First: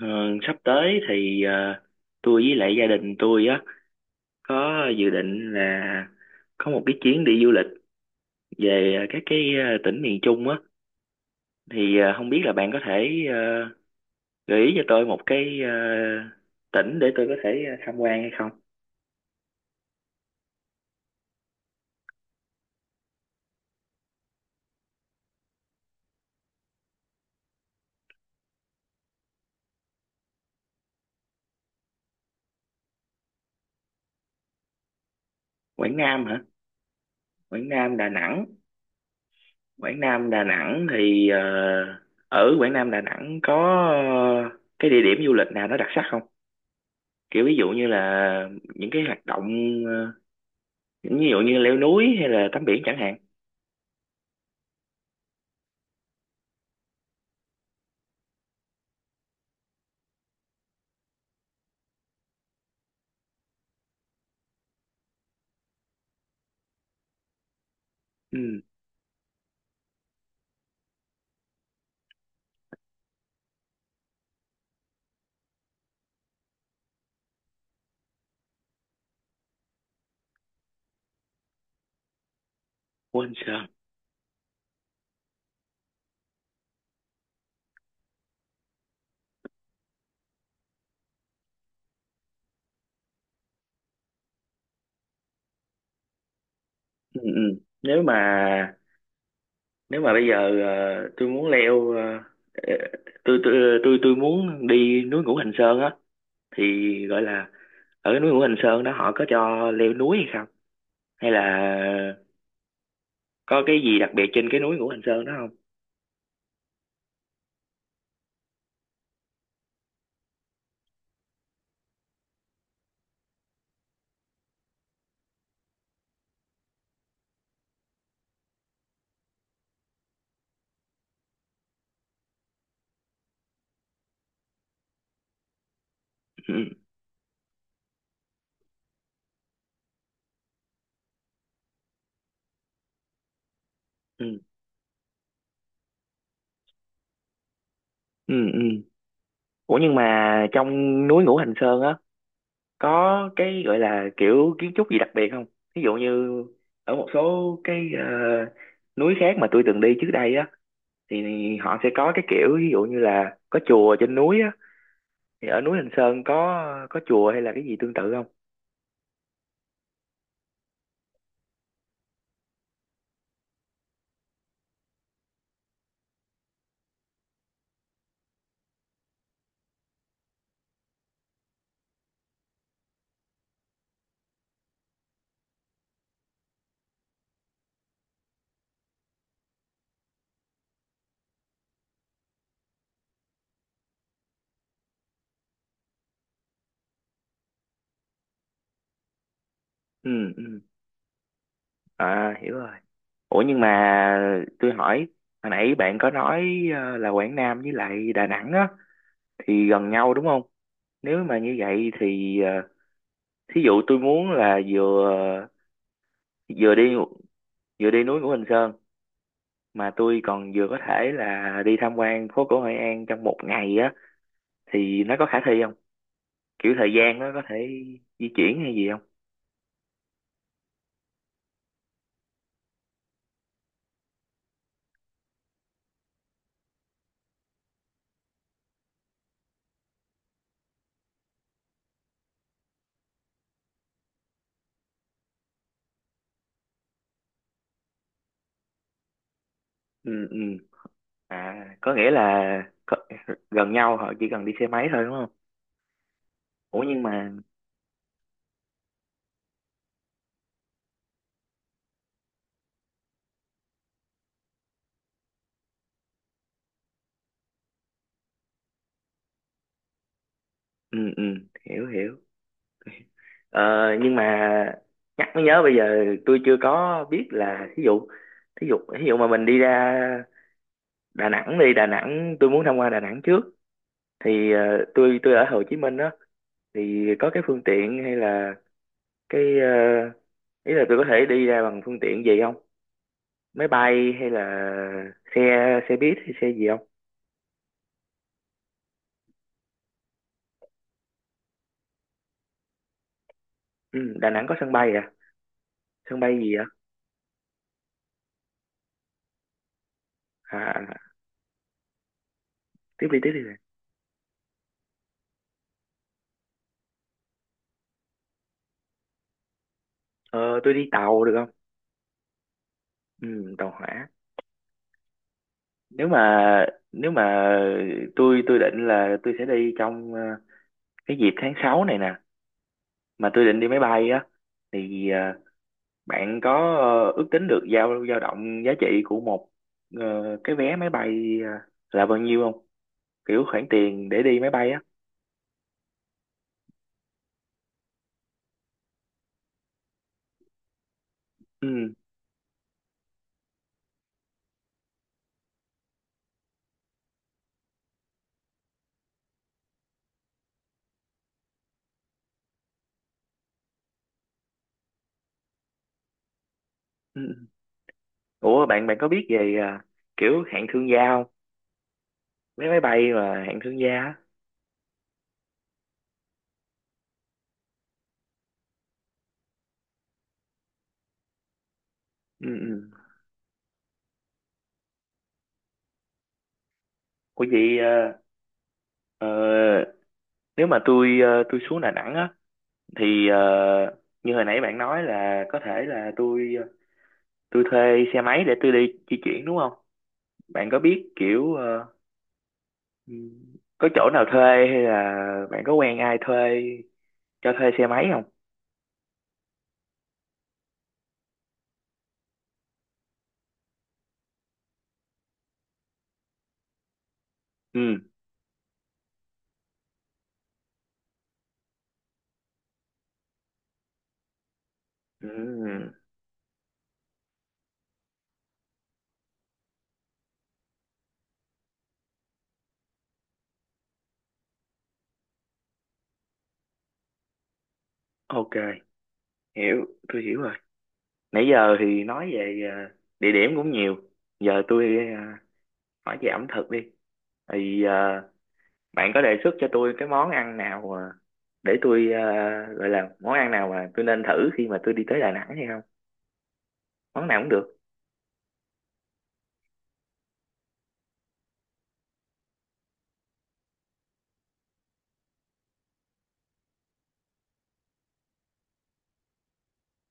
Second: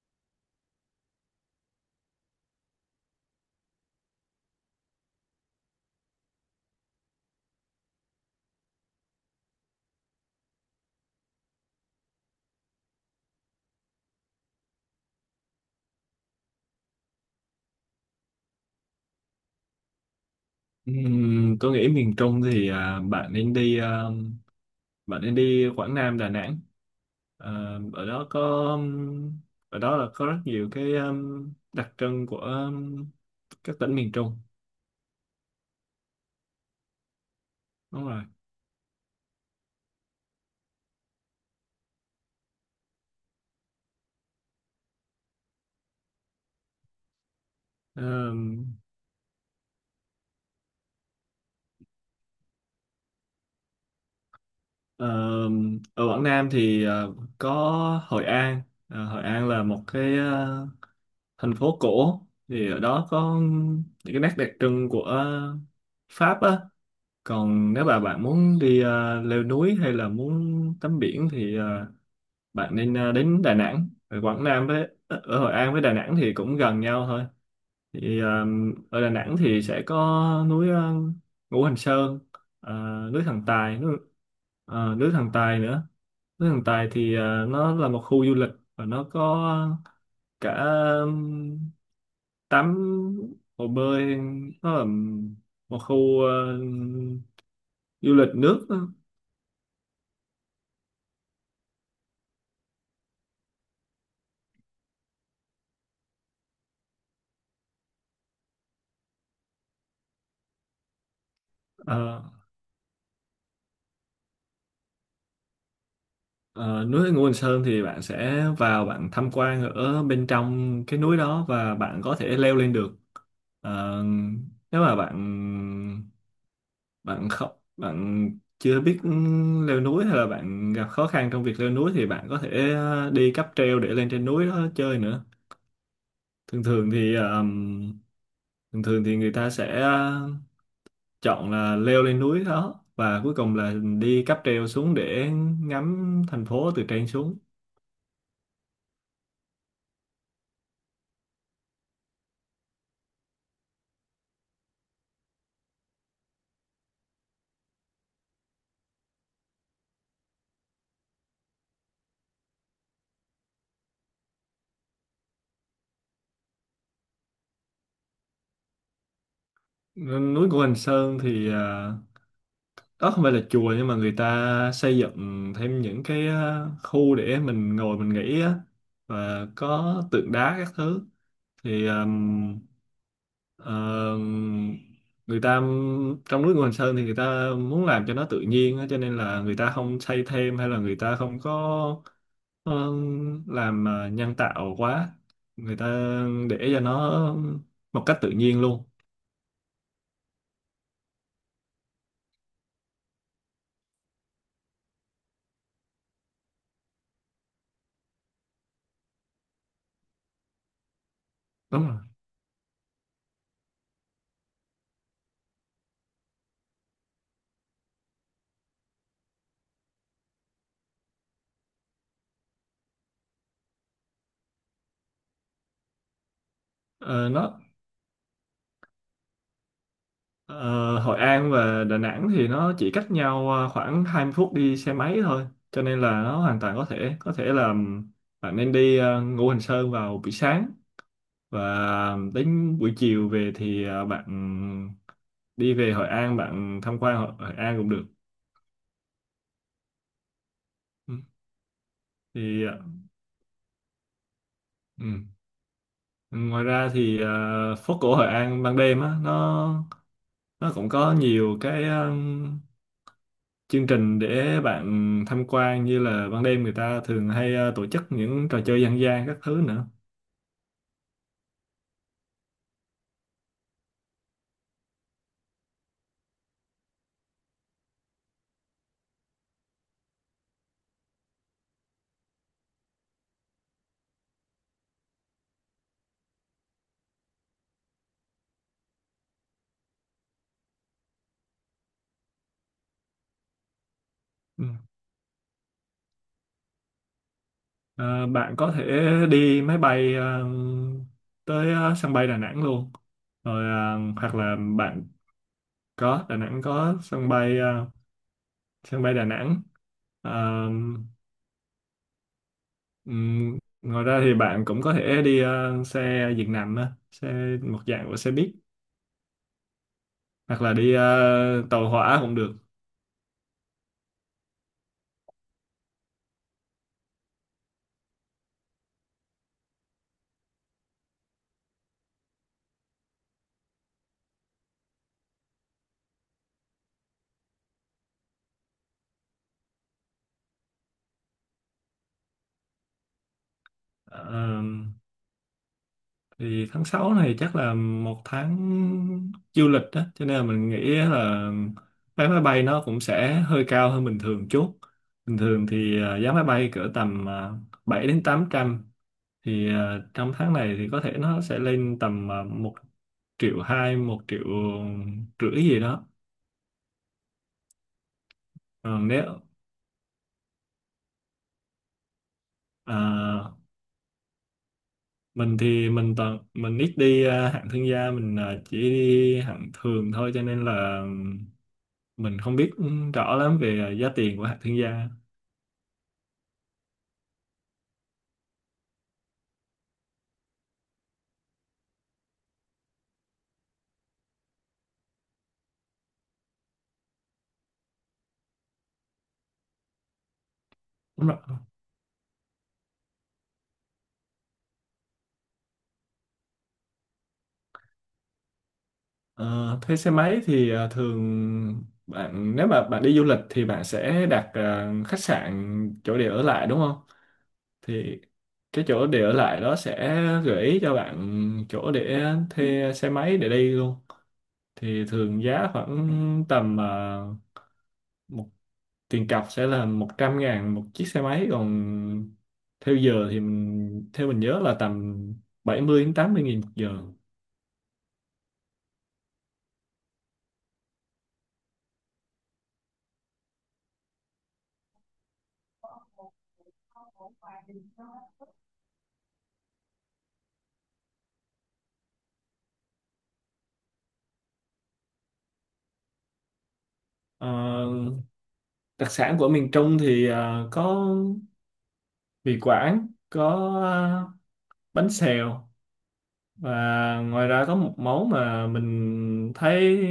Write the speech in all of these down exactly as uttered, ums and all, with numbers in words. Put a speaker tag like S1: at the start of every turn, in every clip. S1: Ờ, Sắp tới thì ờ, tôi với lại gia đình tôi á có dự định là có một cái chuyến đi du lịch về ờ, các cái ờ, tỉnh miền Trung á, thì ờ, không biết là bạn có thể ờ, gợi ý cho tôi một cái ờ, tỉnh để tôi có thể ờ, tham quan hay không?
S2: Ừm, tôi nghĩ miền Trung thì à, bạn nên đi à, bạn nên đi Quảng Nam Đà Nẵng. À, ở đó có ừm, ở đó là có rất nhiều cái ừm, đặc trưng của ừm, các tỉnh miền Trung.
S1: Quảng Nam hả? Quảng Nam
S2: Đúng
S1: Đà
S2: rồi.
S1: Nẵng. Quảng Nam Đà Nẵng thì ờ, ở Quảng Nam Đà Nẵng có ờ, cái địa điểm du lịch nào nó đặc sắc không? Kiểu ví dụ như là
S2: Ừm,
S1: những cái hoạt động, ờ, ví dụ như leo núi hay là tắm biển chẳng hạn.
S2: ờm, ở Quảng Nam thì à, có Hội An. À, Hội An là một cái à, thành phố cổ, thì ở đó có ừm, những cái nét đặc trưng của Pháp á. Còn nếu mà bạn muốn
S1: Ừ,
S2: đi ờ, leo núi hay là muốn tắm biển thì ờ, bạn nên ờ, đến Đà Nẵng. Ở Quảng Nam với ờ, ở Hội An với Đà Nẵng thì cũng gần nhau thôi. Thì ờ, ở Đà Nẵng thì sẽ có núi ờ, Ngũ Hành Sơn, ờ, núi
S1: quên
S2: Thần
S1: sao.
S2: Tài, núi, ờ, núi Thần Tài nữa. Núi Thần Tài thì ờ, nó là một khu du lịch và nó có cả ừm, tắm hồ bơi, nó là một khu
S1: Ừ, ừ. nếu
S2: du
S1: mà
S2: lịch nước á.
S1: nếu mà bây giờ, ờ, tôi muốn leo, ờ, ờ, tôi tôi tôi tôi muốn đi núi Ngũ Hành Sơn á, thì gọi là ở núi Ngũ Hành Sơn đó họ có cho leo núi hay không, hay là
S2: ờ,
S1: có cái gì đặc biệt trên cái núi Ngũ Hành Sơn đó không?
S2: ờ, Núi Ngũ Hành Sơn thì bạn sẽ vào bạn tham quan ở bên trong cái núi đó và bạn có thể leo lên được. Ờ, nếu mà bạn bạn không bạn chưa biết leo núi hay là bạn gặp khó khăn trong việc leo núi thì bạn có thể ờ, đi cáp treo để lên trên núi đó chơi nữa. thường
S1: Ừ,
S2: thường thì ờm, Thường thường thì người ta sẽ ờ, chọn là leo lên núi đó và cuối cùng là đi
S1: ừ,
S2: cáp treo xuống để ngắm thành phố từ trên xuống.
S1: ừ, ừ. Ủa nhưng mà trong núi Ngũ Hành Sơn á có cái gọi là kiểu kiến trúc gì đặc biệt không? Ví dụ như ở một số cái ờ, núi khác mà tôi từng đi trước đây á, thì họ sẽ có cái kiểu ví dụ như là có chùa trên núi á, thì ở núi Hình Sơn có có chùa hay là cái gì tương tự không?
S2: Núi của Quỳnh Sơn thì à, đó không phải là chùa nhưng mà người ta xây dựng thêm những cái à, khu để mình ngồi mình nghỉ á, và có tượng đá các thứ. Thì ừm, ờm, người ta Trong núi Quỳnh Sơn thì người ta muốn làm cho nó tự nhiên á, cho nên là người ta không xây thêm hay là người ta không có ừm, làm à, nhân tạo quá, người ta để cho nó một cách tự nhiên luôn.
S1: Ừ, ừ. À, hiểu rồi. Ủa nhưng mà tôi hỏi, hồi nãy bạn có nói ờ, là Quảng Nam với lại Đà Nẵng á thì gần nhau đúng không? Nếu mà như
S2: Đúng
S1: vậy
S2: rồi.
S1: thì ờ, thí dụ tôi muốn là vừa vừa đi vừa đi núi của Hình Sơn mà tôi còn vừa có thể là đi tham quan phố cổ Hội An trong một ngày á, thì nó có khả thi không, kiểu thời gian
S2: Ờ,
S1: nó có thể
S2: nó
S1: di chuyển hay gì không?
S2: Ờ, Hội An và Đà Nẵng thì nó chỉ cách nhau ờ, khoảng hai mươi phút đi xe máy thôi, cho nên là nó hoàn toàn có thể có thể là bạn nên đi ờ, Ngũ Hành Sơn vào buổi sáng, và đến buổi chiều về thì ờ, bạn đi về Hội An bạn tham quan Hội, Hội An cũng được.
S1: Ừ, ừ.
S2: Ừ.
S1: À, có nghĩa là
S2: thì ờ,
S1: có, gần nhau họ chỉ cần đi xe máy thôi
S2: ừ.
S1: đúng không?
S2: Ngoài
S1: Ủa
S2: ra
S1: nhưng
S2: thì
S1: mà,
S2: ờ, phố cổ Hội An ban đêm á, nó nó cũng có nhiều cái ờ, chương trình để bạn tham quan, như là ban đêm người ta thường hay ờ, tổ chức những trò chơi dân gian các thứ nữa.
S1: ừ, ừ, hiểu, hiểu. ờ, nhưng mà nhắc mới nhớ, bây giờ tôi chưa có biết là thí dụ thí dụ thí dụ mà mình đi ra Đà Nẵng đi Đà Nẵng, tôi muốn tham quan Đà Nẵng trước thì ờ, tôi tôi ở Hồ Chí Minh đó, thì có cái phương tiện hay là cái, uh, ý là tôi có thể đi ra bằng phương tiện gì không? Máy bay hay là
S2: Ừ.
S1: xe xe buýt hay xe gì không?
S2: Ờ, bạn có thể đi máy bay ờ, tới ờ, sân bay Đà Nẵng luôn. Rồi ờ,
S1: Ừ, Đà
S2: hoặc
S1: Nẵng có
S2: là
S1: sân bay
S2: bạn
S1: à? Sân
S2: có Đà
S1: bay gì
S2: Nẵng
S1: à?
S2: có sân bay ờ, sân bay Đà Nẵng.
S1: à
S2: Ờ,
S1: à, Tiếp đi, tiếp đi.
S2: ừm, Ngoài ra thì bạn cũng có thể đi ờ, xe giường nằm á, xe một dạng của xe buýt,
S1: ờ,
S2: hoặc là
S1: tôi đi
S2: đi
S1: tàu được không?
S2: ờ, tàu hỏa cũng được.
S1: Ừ, tàu hỏa. Nếu mà nếu mà tôi tôi định là tôi sẽ đi trong ờ, cái dịp tháng sáu này nè, mà tôi định đi máy bay á, thì ờ, bạn có ờ, ước tính được dao dao động giá trị của một ờ, cái vé máy bay ờ, là bao nhiêu không? Kiểu khoản tiền để đi máy
S2: Ờ,
S1: bay á.
S2: thì tháng sáu này chắc là một tháng du lịch đó, cho nên là mình nghĩ là
S1: Ừ.
S2: vé máy bay nó cũng sẽ hơi cao hơn bình thường chút. Bình thường thì à, giá máy bay cỡ tầm à, bảy đến tám trăm, thì à, trong tháng này thì có thể nó sẽ lên tầm à, một triệu hai một triệu rưỡi gì đó.
S1: Ừ. Ủa bạn bạn
S2: Ờ,
S1: có
S2: nếu
S1: biết về à, kiểu hạng thương gia không? Vé máy bay mà
S2: à,
S1: hạng thương gia á.
S2: mình thì mình toàn mình ít đi à, hạng thương gia, mình à, chỉ đi hạng thường thôi cho nên là mình
S1: Ừ.
S2: không biết
S1: Ừ.
S2: ừ, rõ lắm về ờ, giá tiền của hạt thương gia.
S1: Ủa vậy ờ, ờ, nếu mà tôi, ờ, tôi xuống Đà Nẵng á, thì ờ, như hồi nãy bạn nói là có thể là tôi ờ, tôi thuê xe máy để tôi đi di chuyển đúng không? Bạn có biết
S2: Đúng rồi.
S1: kiểu ờ, ừ, có chỗ nào thuê, hay là bạn có quen ai thuê cho thuê xe máy không?
S2: Ờ, thuê xe máy thì ờ, thường bạn nếu mà bạn đi du lịch thì bạn sẽ đặt ờ, khách sạn chỗ để ở lại đúng không,
S1: Ừ.
S2: thì cái chỗ để ở lại đó sẽ gợi ý cho bạn chỗ để thuê xe máy để đi luôn. Thì thường giá
S1: Ừ.
S2: khoảng tầm ờ, một tiền cọc sẽ là một trăm ngàn một chiếc xe máy, còn theo giờ thì mình theo mình nhớ là tầm bảy mươi đến tám mươi nghìn một giờ.
S1: OK, hiểu tôi hiểu rồi. Nãy giờ thì nói về ờ, địa điểm cũng nhiều, giờ tôi ờ, hỏi về ẩm thực đi. Thì ờ, bạn có đề xuất cho tôi cái món ăn nào ờ, để tôi ờ, gọi là món ăn nào mà tôi nên thử khi mà tôi đi tới Đà Nẵng hay không? Món nào cũng được.
S2: Ờ, đặc sản của miền Trung thì ờ, có mì Quảng, có ờ, bánh xèo, và ngoài ra có một món mà mình thấy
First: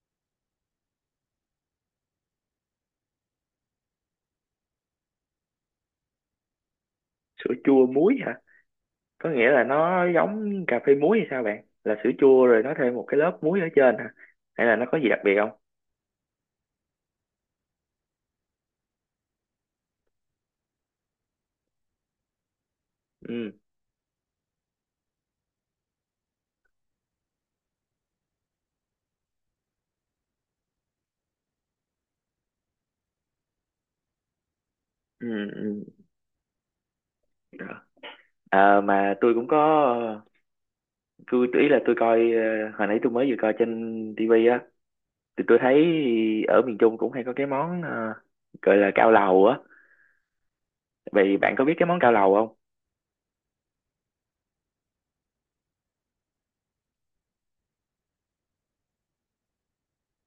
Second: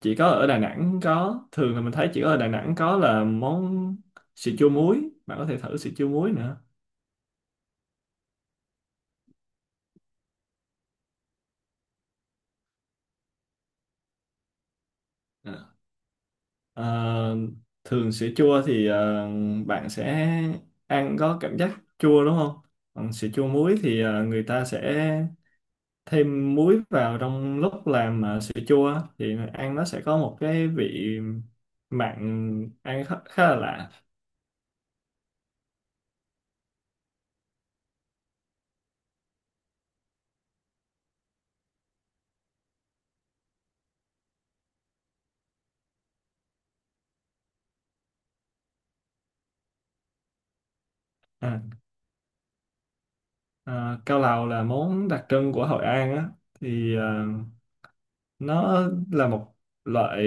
S2: chỉ có ở Đà Nẵng có, thường là mình thấy chỉ có ở Đà Nẵng có, là món sữa chua muối. Bạn có thể thử sữa chua muối nữa.
S1: Sữa chua muối hả? Có nghĩa là nó giống cà phê muối hay sao bạn, là sữa chua rồi nó thêm một cái lớp muối ở trên hả, hay là nó có gì đặc biệt không?
S2: Ờ, thường sữa chua thì ờ, bạn sẽ ăn có cảm giác chua đúng không? Còn sữa chua
S1: Ừ,
S2: muối thì ờ, người ta sẽ thêm muối vào trong lúc làm ờ, sữa chua á, thì ăn nó sẽ có một cái vị mặn, ăn khá, khá là lạ.
S1: ừ, ừ. Ờ, mà tôi cũng có, ờ, tôi ý là tôi coi, ờ, hồi nãy tôi mới vừa coi trên tivi, thì tôi thấy ở miền Trung cũng hay có cái món ờ, gọi là cao lầu á. Vậy bạn
S2: à,
S1: có biết cái món cao lầu không?
S2: ờ, Cao lầu là món đặc trưng của Hội An á, thì ờ, nó là một loại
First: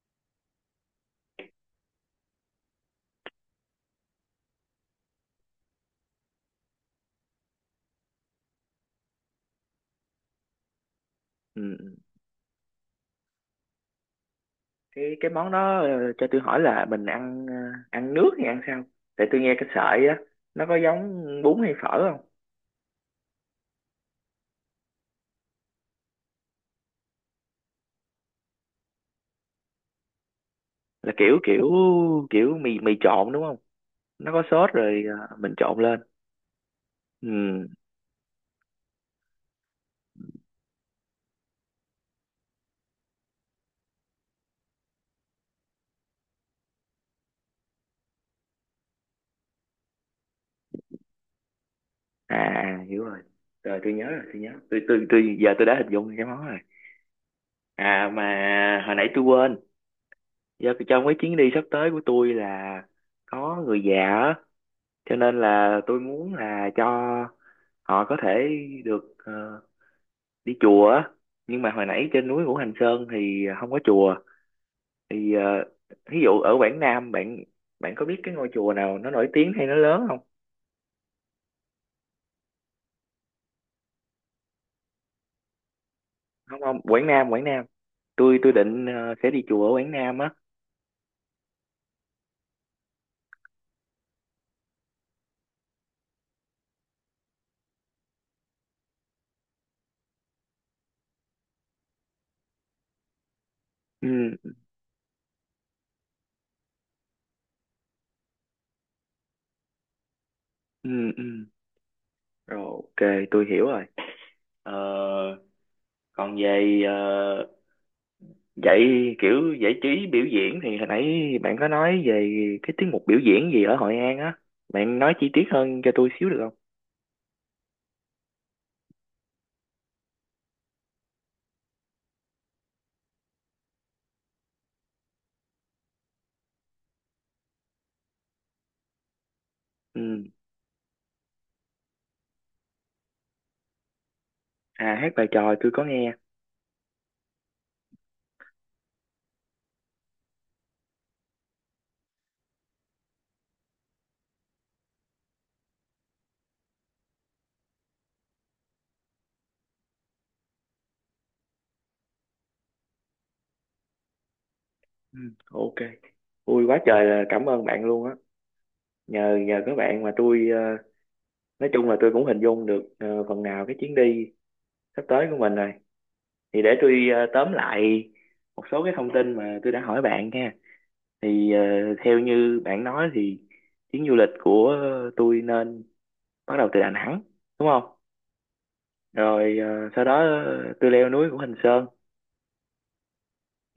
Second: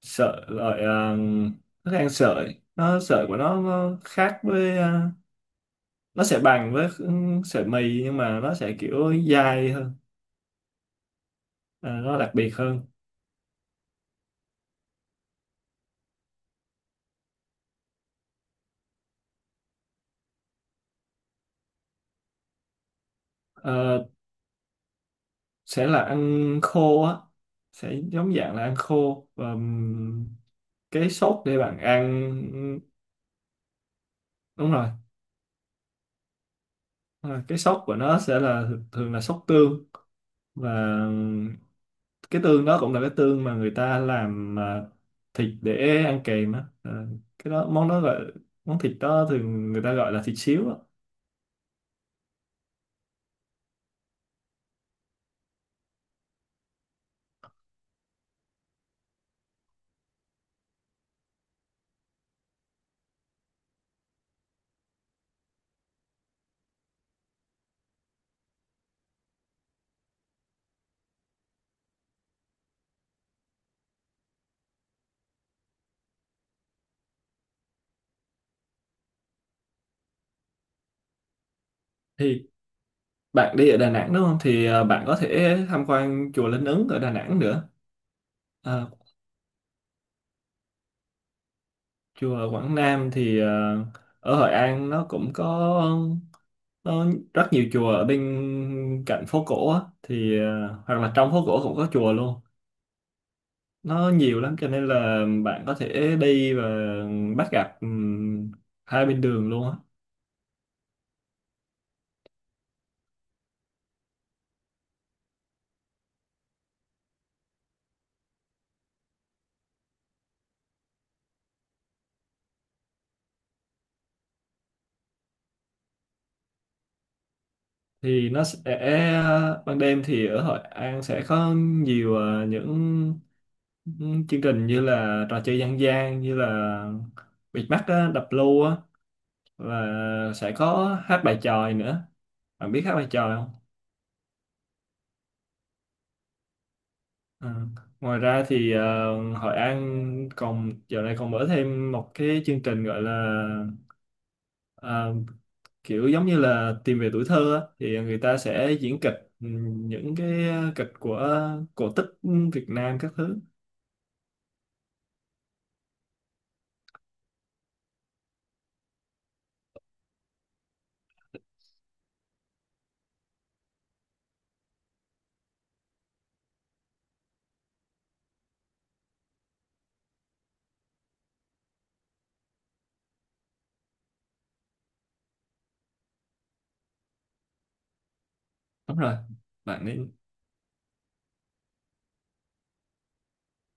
S2: sợi loại ờ, thức ăn sợi, nó sợi của nó, nó khác với ờ, nó sẽ bằng với ừ, sợi mì nhưng mà nó sẽ kiểu dai hơn,
S1: Ừ.
S2: ờ,
S1: Ừ.
S2: nó đặc biệt hơn.
S1: cái cái món đó, ờ, cho tôi hỏi là mình ăn, ờ, ăn nước hay ăn sao? Tại tôi nghe cái sợi á, nó có giống bún hay phở không?
S2: Ờ, sẽ là ăn khô á, sẽ giống dạng là ăn khô và ừm, cái
S1: Là kiểu
S2: sốt để
S1: kiểu
S2: bạn
S1: kiểu mì
S2: ăn.
S1: mì trộn đúng không? Nó có sốt
S2: Đúng rồi,
S1: rồi, ờ, mình trộn lên.
S2: đúng rồi. Cái
S1: Ừ.
S2: sốt của nó sẽ là thường là sốt tương, và cái tương đó cũng là cái tương mà người ta làm à, thịt để ăn kèm á. Ờ, cái đó món đó gọi, món thịt đó thường người ta gọi là thịt xíu á.
S1: À à, hiểu rồi, rồi tôi nhớ rồi, tôi nhớ tôi tôi tôi giờ tôi đã hình dung cái món rồi. À mà hồi nãy tôi quên, do trong cái chuyến đi sắp tới của tôi là có người già á, cho nên là tôi muốn là cho họ có thể được ờ, đi chùa á. Nhưng mà hồi nãy trên núi Ngũ Hành Sơn thì không có chùa, thì ờ, ví dụ ở Quảng Nam, bạn bạn có biết cái ngôi chùa nào nó nổi tiếng hay nó lớn không?
S2: Thì bạn đi ở Đà Nẵng đúng không, thì à, bạn có thể tham quan chùa
S1: Không,
S2: Linh
S1: không,
S2: Ứng ở
S1: Quảng
S2: Đà
S1: Nam,
S2: Nẵng
S1: Quảng Nam,
S2: nữa.
S1: tôi tôi
S2: À,
S1: định ờ, sẽ đi chùa ở Quảng Nam á.
S2: chùa Quảng Nam thì ờ, ở Hội An nó cũng có, nó rất nhiều chùa ở bên cạnh phố cổ á, thì ờ, hoặc là trong phố cổ cũng có chùa luôn. Nó
S1: Ừ,
S2: nhiều lắm cho nên là bạn có thể đi và bắt gặp ừm, hai bên đường luôn á.
S1: ừ, ừ. Rồi, OK, tôi hiểu rồi. Ờ, Còn về ờ, vậy, kiểu giải trí biểu diễn thì hồi nãy bạn có nói về cái tiết mục biểu diễn gì ở Hội An á. Bạn nói chi tiết hơn cho tôi xíu được không?
S2: Thì nó sẽ Ban đêm thì ở Hội An sẽ có nhiều ờ, những những chương trình như là trò chơi dân gian, như là bịt mắt á, đập lô á, và
S1: Ừ.
S2: sẽ có hát bài chòi nữa. Bạn biết hát bài chòi không?
S1: À, hát bài tròi tôi có nghe.
S2: Ờ. Ngoài ra thì ờ, Hội An còn giờ này còn mở thêm một cái chương trình gọi là ờ, kiểu giống như là tìm về tuổi thơ á, thì người ta sẽ diễn kịch, ừm, những cái ờ, kịch của cổ tích Việt Nam các thứ.
S1: Ừ, OK. Vui quá trời, là cảm ơn bạn luôn á. Nhờ nhờ các bạn mà tôi ờ, nói chung là tôi cũng hình dung được ờ, phần nào cái chuyến đi sắp tới của mình rồi. Thì để tôi ờ, tóm lại một số cái thông tin mà tôi đã hỏi bạn nha. Thì ờ, theo như bạn nói thì chuyến du lịch của tôi nên bắt đầu từ Đà Nẵng đúng không?
S2: Đúng rồi,
S1: Rồi
S2: bạn
S1: ờ, sau
S2: nên,
S1: đó ờ, tôi leo núi của Hình Sơn,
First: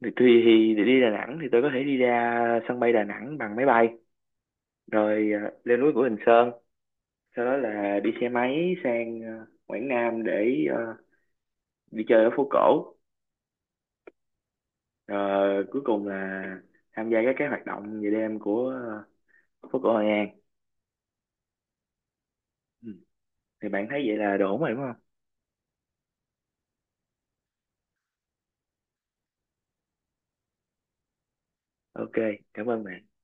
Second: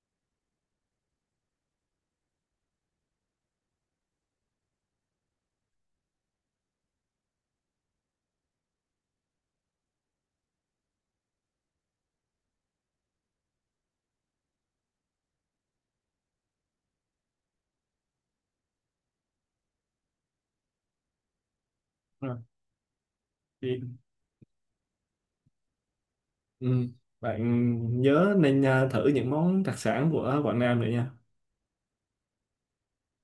S1: thì tôi, thì để đi Đà Nẵng thì tôi có thể đi ra sân bay Đà Nẵng bằng máy bay, rồi ờ, leo núi của Hình Sơn, sau đó là đi xe máy sang ờ, Quảng Nam để ờ, đi chơi ở phố cổ, rồi cuối cùng là tham gia các cái hoạt động về đêm của ờ, phố cổ Hội An.
S2: đúng rồi.
S1: Ừ. Thì
S2: Thì,
S1: bạn thấy vậy là đủ rồi đúng không?
S2: ừm, Bạn nhớ nên ờ, thử những món đặc sản của Quảng Nam nữa nha.
S1: OK, cảm ơn bạn.